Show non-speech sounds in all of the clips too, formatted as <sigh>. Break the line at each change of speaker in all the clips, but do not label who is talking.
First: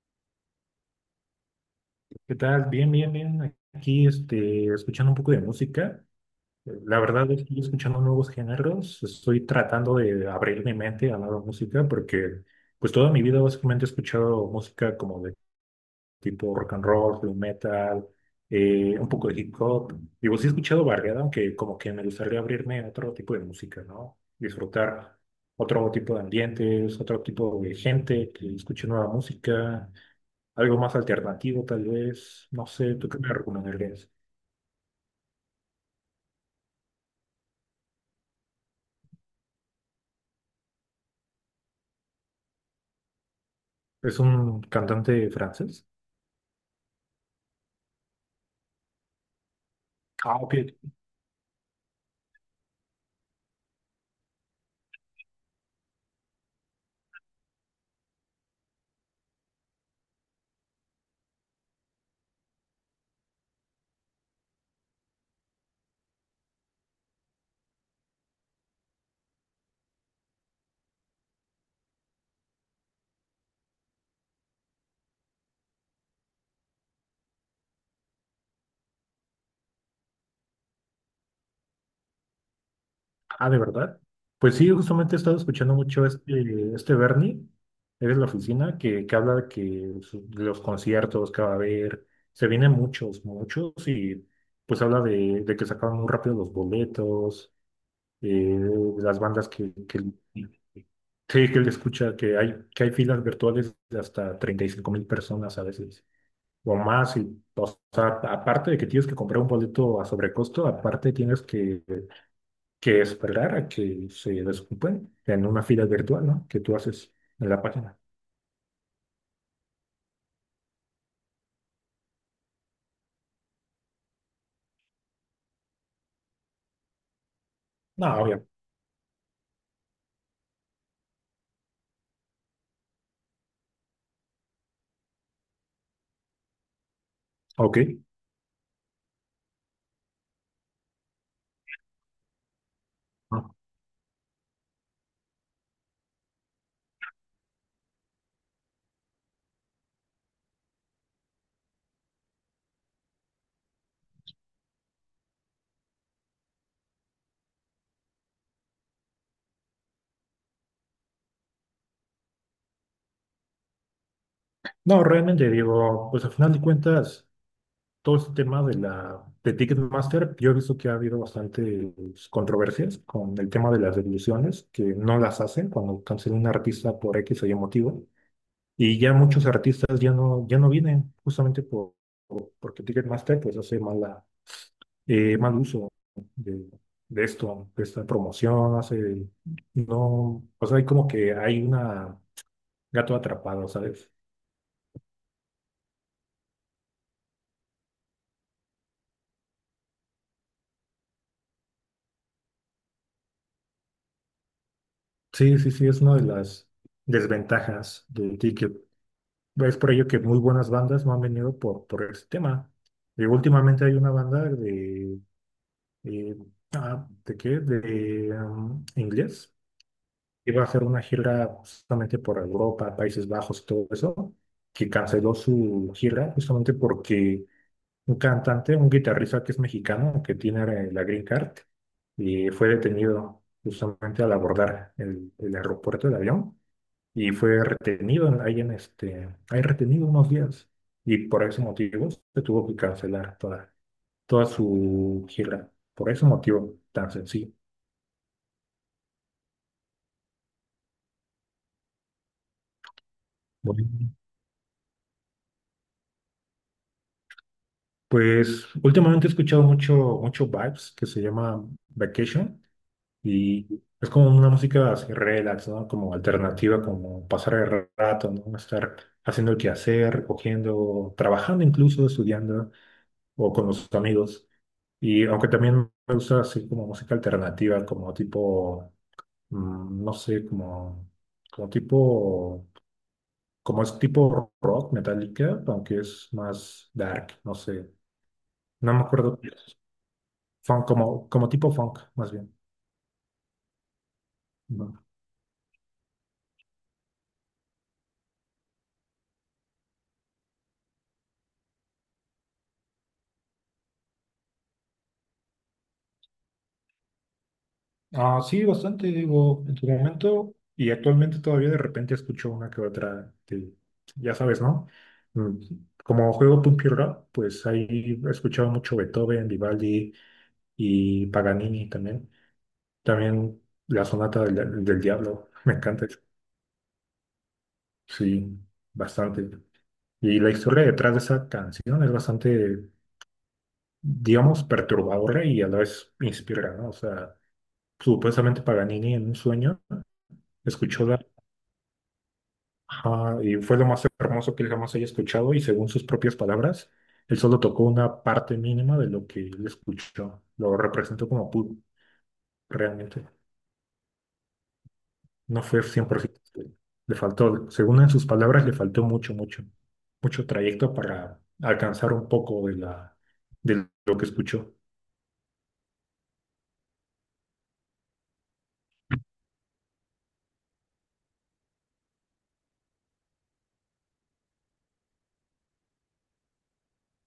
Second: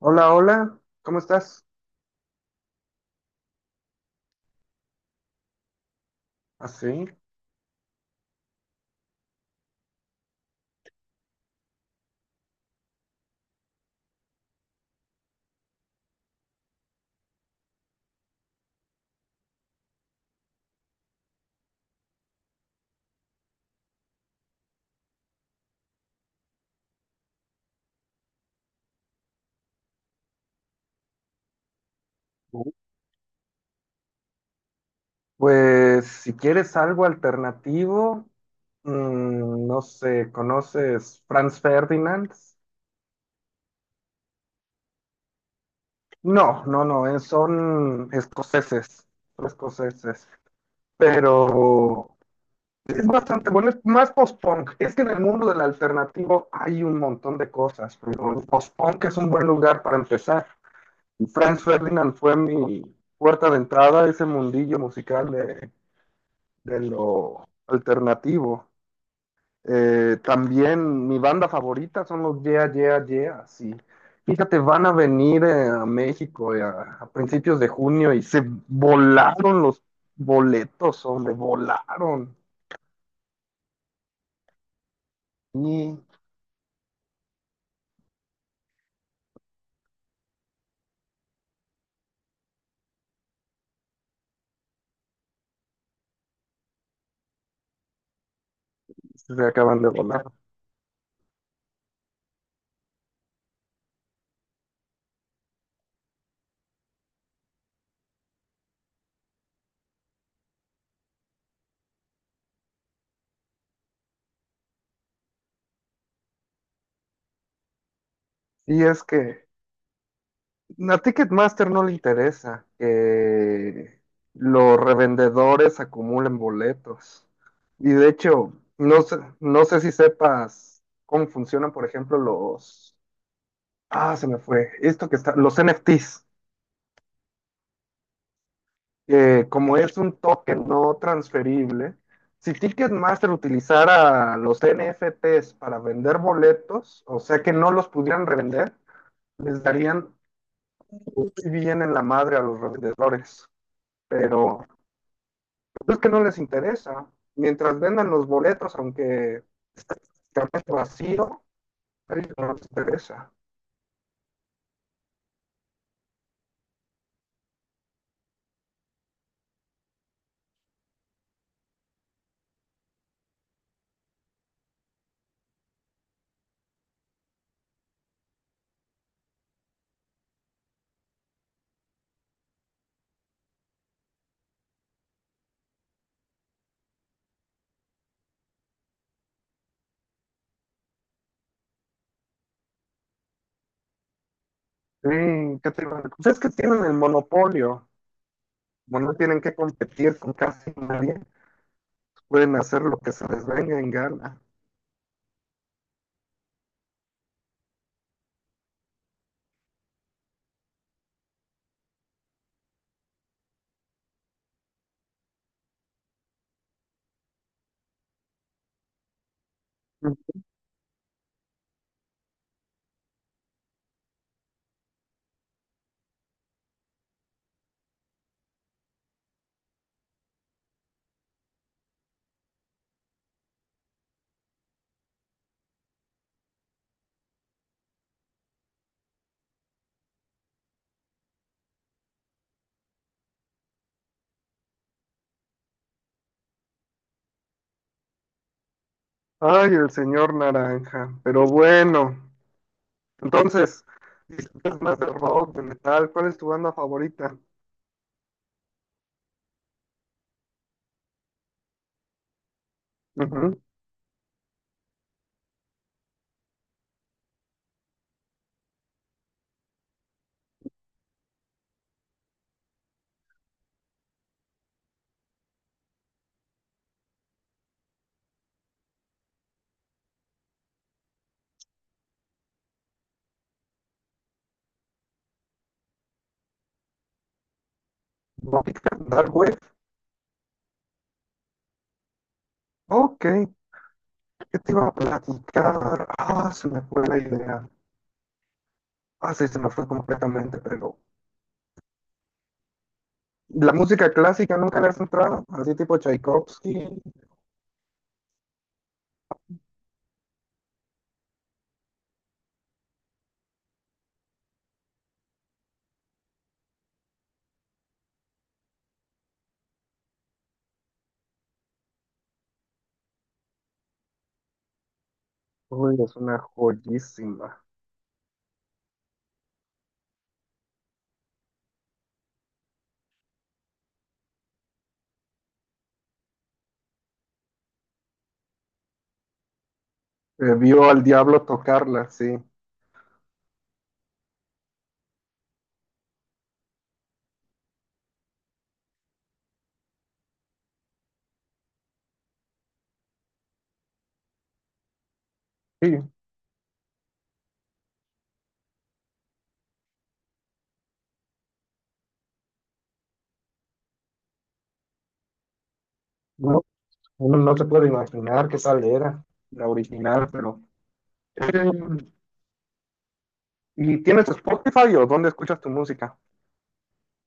Hola, hola, ¿cómo estás?
¿Qué tal? Bien, bien, bien. Aquí, este, escuchando un poco de música. La
Así.
verdad es que estoy escuchando nuevos géneros. Estoy tratando de abrir mi mente a nueva música porque, pues, toda mi vida básicamente he escuchado música como de tipo rock and roll, blue metal, un poco de hip hop. Digo, sí he escuchado variedad, aunque como que me gustaría abrirme a otro tipo de música, ¿no? Disfrutar otro tipo de ambientes, otro tipo de gente que escuche nueva música. Algo más alternativo, tal vez. No sé, ¿tú qué me recomendarías?
Pues si quieres algo alternativo, no sé, ¿conoces Franz Ferdinand?
¿Es un cantante francés?
No, no, no, son escoceses, son escoceses,
Ah, ok.
pero es bastante bueno, es más post-punk. Es que en el mundo del alternativo hay un montón de cosas, pero el post-punk es un buen lugar para empezar. Franz Ferdinand fue mi puerta de entrada a ese mundillo musical de lo alternativo. También mi banda favorita son los Yeah, Yeah, Yeah, sí. Fíjate, van a venir a México, a principios de junio y se volaron los boletos, hombre, volaron.
Ah, ¿de verdad? Pues sí, justamente he estado escuchando
Y
mucho este Bernie, eres la oficina, que habla de que de los conciertos que va a haber, se vienen muchos, muchos, y pues habla de que sacaban muy rápido los boletos, eh, las
se
bandas
acaban de volar.
sí, que él escucha, que hay filas virtuales de hasta 35,000 personas a veces. O más. Y, o sea, aparte de que tienes que comprar un boleto a sobrecosto, aparte tienes que esperar a que se desocupen en una fila virtual, ¿no? Que tú haces en la página.
Y es que a Ticketmaster no le interesa que los revendedores acumulen boletos. Y de
No, obvio.
hecho, no sé, si sepas cómo funcionan, por ejemplo, los... Ah, se me fue. Esto que está... Los NFTs.
Ok.
Que como es un token no transferible, si Ticketmaster
No,
utilizara los NFTs para vender boletos, o sea que no los pudieran revender, les darían muy bien en la madre a los revendedores. Pero pues es que no les interesa. Mientras vendan los boletos, aunque esté prácticamente vacío, a ellos no les interesa.
no, realmente digo, pues al final de cuentas, todo este tema de la de Ticketmaster, yo he visto que ha habido bastantes controversias con el tema de las devoluciones, que no las hacen cuando cancelan un artista por X o Y motivo. Y ya muchos artistas ya no, ya no vienen justamente por, porque Ticketmaster pues hace mala, mal uso de, de esto, de esta promoción, hace, no, o sea, hay como que hay una gato atrapado, ¿sabes?
Sí, ¿qué te iba a- decir? Pues es que tienen el monopolio. Bueno, no tienen que competir con casi nadie. Pueden hacer lo que se les venga en gana.
Sí, sí, sí, es una de las desventajas del ticket. Es por ello que muy buenas bandas no han venido por este tema. Y últimamente hay una banda de, eh, ah, ¿de qué? De inglés iba a hacer una gira justamente por Europa, Países Bajos y todo eso, que canceló su gira justamente porque un cantante, un guitarrista que es mexicano, que tiene la Green Card, y fue detenido justamente al abordar el aeropuerto del avión y fue retenido ahí en este, ahí retenido unos días y por ese motivo se tuvo que cancelar toda, toda su gira, por ese motivo tan sencillo.
Ay, el señor Naranja. Pero bueno, entonces,
Bueno.
disfrutas más de rock, de metal. ¿Cuál es tu banda favorita?
Pues últimamente he escuchado mucho, mucho Vibes que se llama Vacation
Ujú.
y es como una música así relax, ¿no? Como alternativa, como pasar el rato, ¿no? Estar haciendo el quehacer, cogiendo, trabajando incluso, estudiando o con los amigos. Y aunque también me gusta así como música alternativa, como tipo, no sé, como, como tipo, como es tipo rock, metálica, aunque es más dark, no sé. No me
Dark
acuerdo.
Wave.
Funk, como, como tipo funk, más bien.
Ok, ¿qué te iba a
Ujú.
platicar? Ah, se me fue la idea. Ah, sí, se me fue completamente, pero la música clásica nunca le has entrado, así tipo Tchaikovsky.
Ah, sí, bastante, digo, en su momento y actualmente todavía de repente escucho una que otra, que, ya sabes, ¿no? Mm, Como juego punk y rock, pues ahí he escuchado mucho Beethoven, Vivaldi y Paganini también. También la sonata del diablo, <laughs> me
Uy,
encanta,
es una joyísima.
sí, bastante. Y la historia detrás de esa canción es bastante, digamos, perturbadora y a la vez inspiradora, ¿no? O sea, supuestamente Paganini en un sueño
Vio al
escuchó la.
diablo tocarla, sí.
Ajá, y fue lo más hermoso que él jamás haya escuchado y según sus propias palabras, él solo tocó una parte mínima de lo que él escuchó. Lo representó como pudo, realmente. No fue
Sí,
100%. Le faltó, según en sus palabras, le faltó mucho, mucho, mucho trayecto para alcanzar un poco de la, de lo que escuchó.
no, uno no se puede imaginar qué tal era la original, pero... eh, ¿y tienes Spotify o dónde escuchas tu música?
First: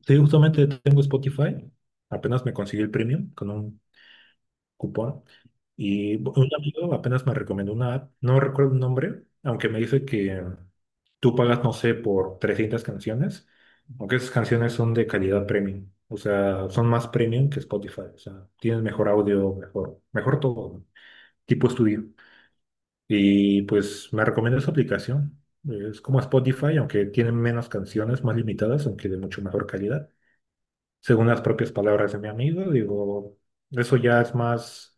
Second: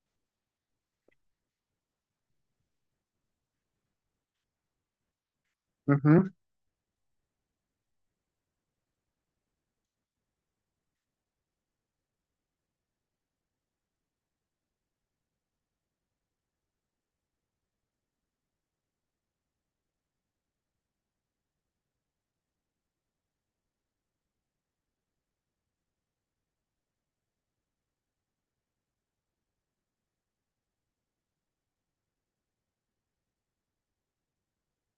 Sí, justamente tengo Spotify. Apenas me conseguí el premium con un cupón. Y
Ujú,
un amigo apenas me recomendó una app, no recuerdo el nombre, aunque me dice que tú pagas, no sé, por 300 canciones, aunque esas canciones son de calidad premium, o sea, son más premium que Spotify, o sea, tienes mejor audio, mejor, mejor todo, ¿no? Tipo estudio. Y pues me recomienda esa aplicación. Es como Spotify, aunque tiene menos canciones, más limitadas, aunque de mucho mejor calidad. Según las propias palabras de mi amigo, digo, eso ya es más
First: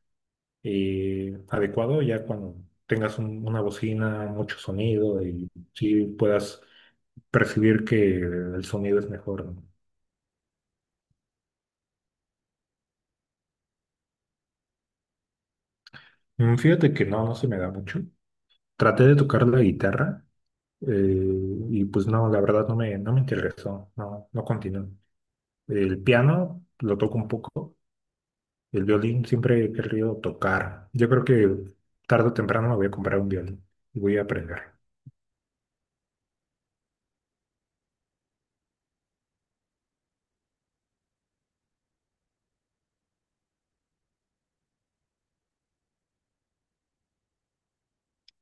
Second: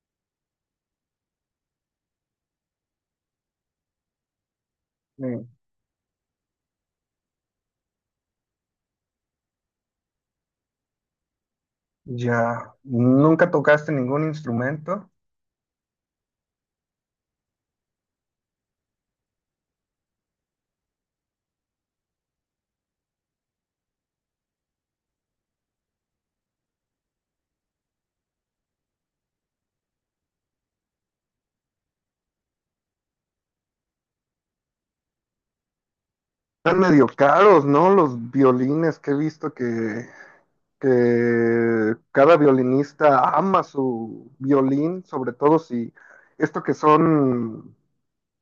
adecuado ya cuando tengas una bocina, mucho sonido
eh,
y sí puedas percibir que el sonido es mejor. ¿No?
ya, ¿nunca tocaste ningún instrumento?
Fíjate que no, no se me da mucho. Traté de tocar la guitarra eh, y pues no, la verdad no me interesó, no, no continué. El piano lo toco un poco, el violín siempre he querido tocar. Yo creo que tarde o temprano me voy a comprar un violín y voy a aprender.
Están medio caros, ¿no? Los violines que he visto que cada violinista ama su violín, sobre todo si esto que son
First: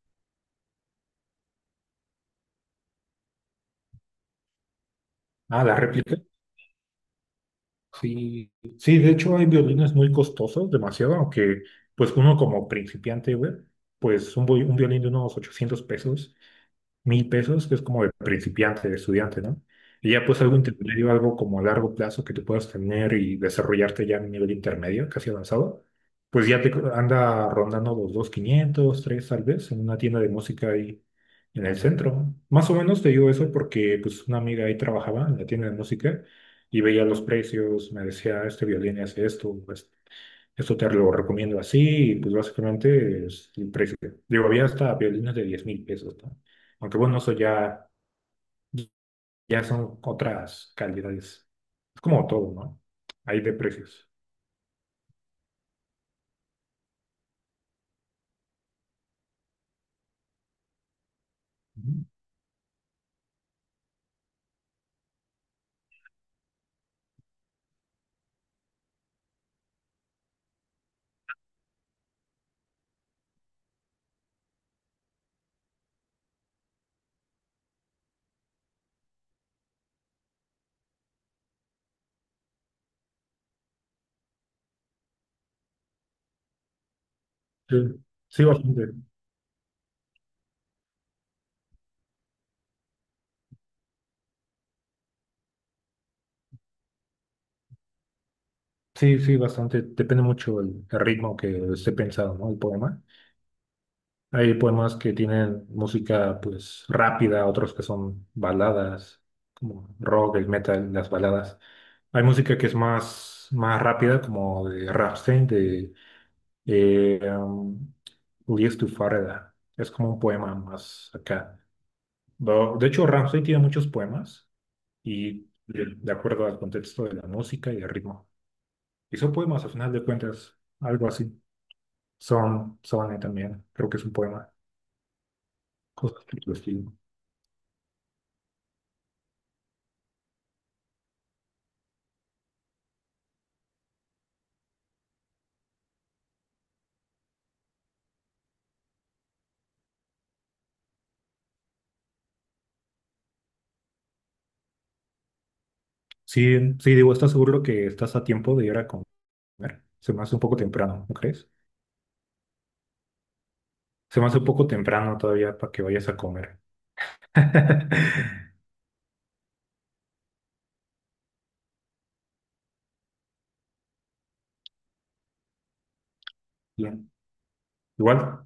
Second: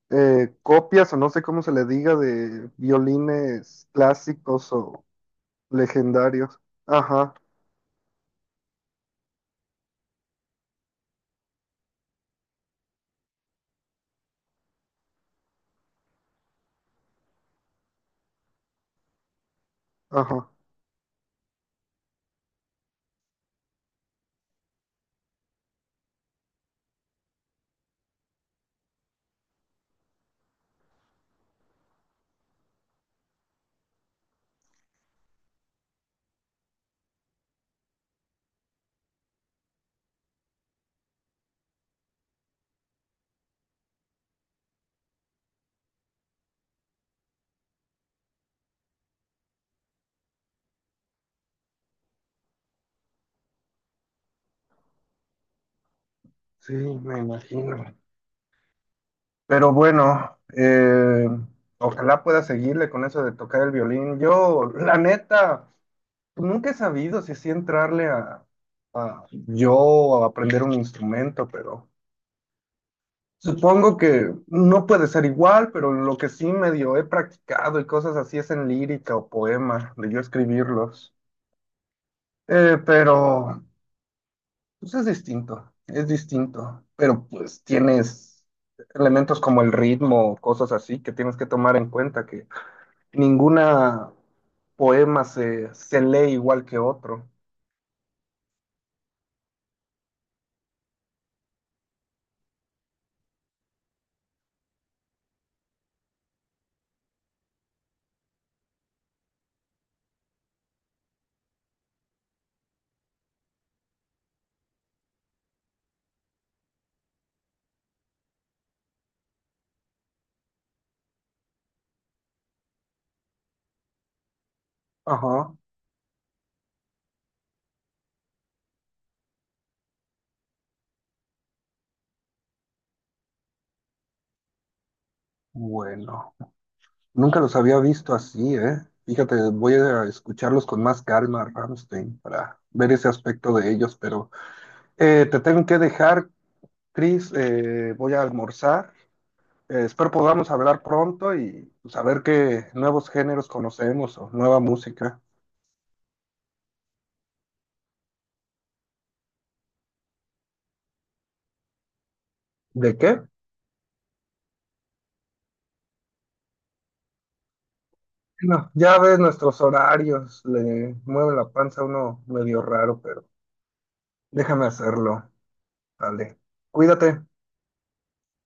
copias o no sé cómo se le diga de violines clásicos o
Ah, la réplica.
legendarios. Ajá,
Sí, sí, de hecho hay violines muy costosos, demasiado, aunque pues uno como principiante, güey, pues un, un violín de unos 800 pesos, 1,000 pesos, que es como de principiante, de estudiante, ¿no? Y ya pues
ajá.
algo intermedio, algo como a largo plazo que tú puedas tener y desarrollarte ya a un nivel intermedio, casi avanzado, pues ya anda rondando los 2,500, 3 tal vez, en una tienda de música ahí en el centro. Más o menos te digo eso porque pues una amiga ahí trabajaba en la tienda de música y veía los precios, me decía, este violín hace esto, pues, eso te lo recomiendo así, y pues básicamente es el precio. Digo, había hasta violines de 10,000 pesos, ¿no? Aunque bueno, eso ya, ya son otras calidades. Es como todo, ¿no? Hay de precios.
Sí, me imagino. Pero bueno,
Ujú.
ojalá pueda seguirle con eso de tocar el violín. Yo, la neta, pues nunca he sabido si sí entrarle a yo a aprender un instrumento, pero supongo que no puede ser igual, pero lo que sí medio he practicado y cosas así es en lírica o poema, de yo escribirlos. Pero pues es distinto, es distinto. Pero pues
Sí,
tienes
sí, bastante.
elementos como el ritmo, cosas así que tienes que tomar en cuenta que ninguna poema se lee igual que otro.
Sí, sí, bastante. Depende mucho el ritmo que esté pensado, ¿no? El poema. Hay poemas que tienen música, pues, rápida, otros que son baladas, como rock, el metal, las baladas. Hay música que es más, más rápida, como de Rammstein, de eh, um, Lies to Farida. Es como un poema más acá. De hecho, Rammstein tiene muchos poemas y
Ajá,
de, acuerdo al contexto de la música y el ritmo. Y son poemas, al final de cuentas, algo así. Son también, creo que es un poema. Cosas
bueno.
por el estilo.
Nunca los había visto así, ¿eh? Fíjate, voy a escucharlos con más calma, Rammstein, para ver ese aspecto de ellos, pero te tengo que dejar, Chris, voy a almorzar. Espero podamos hablar pronto y saber qué nuevos géneros conocemos o nueva música.
Sí, sí, digo, ¿estás seguro que estás a tiempo de ir a comer? Se me hace un poco temprano, ¿no crees?
¿De qué?
Se me hace un poco temprano todavía para que vayas a comer. <laughs>
No, ya ves nuestros horarios, le mueve la panza a uno medio raro, pero déjame hacerlo. Dale,
Bien.
cuídate.
Igual,